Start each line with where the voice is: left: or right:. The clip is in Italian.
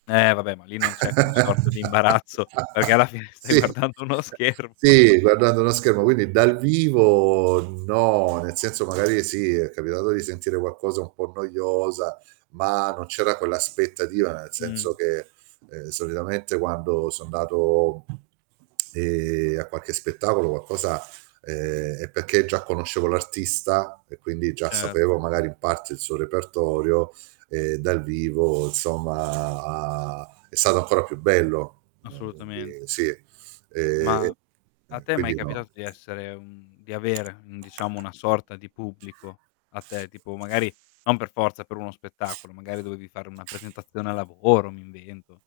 left: Eh, vabbè, ma lì non c'è quella sorta di imbarazzo perché alla fine stai
right: Sì,
left: guardando uno schermo.
right: sì, guardando uno schermo, quindi dal vivo no, nel senso magari, sì, è capitato di sentire qualcosa un po' noiosa ma non c'era quell'aspettativa nel senso
left: Mhmm.
right: che, ehm, solitamente quando so 'ndato, ehm, a qualche spettacolo qualcosa ehm, è perché già conoscevo l'artista e quindi già
left: Cert
right: sapevo magari in parte il suo repertorio, ehm, dal vivo insomma ha è stato ancora più bello, mhmm, quindi
left: Assolutamente.
right: sì. Ehm,
left: Mah, a
right: e
left: te è mai
right: quindi no
left: capitato di essere mhmm, di avere, un diciamo una sorta di pubblico a te? Tipo magari non per forza per uno spettacolo, magari dovevi fare una presentazione al lavoro, mi invento.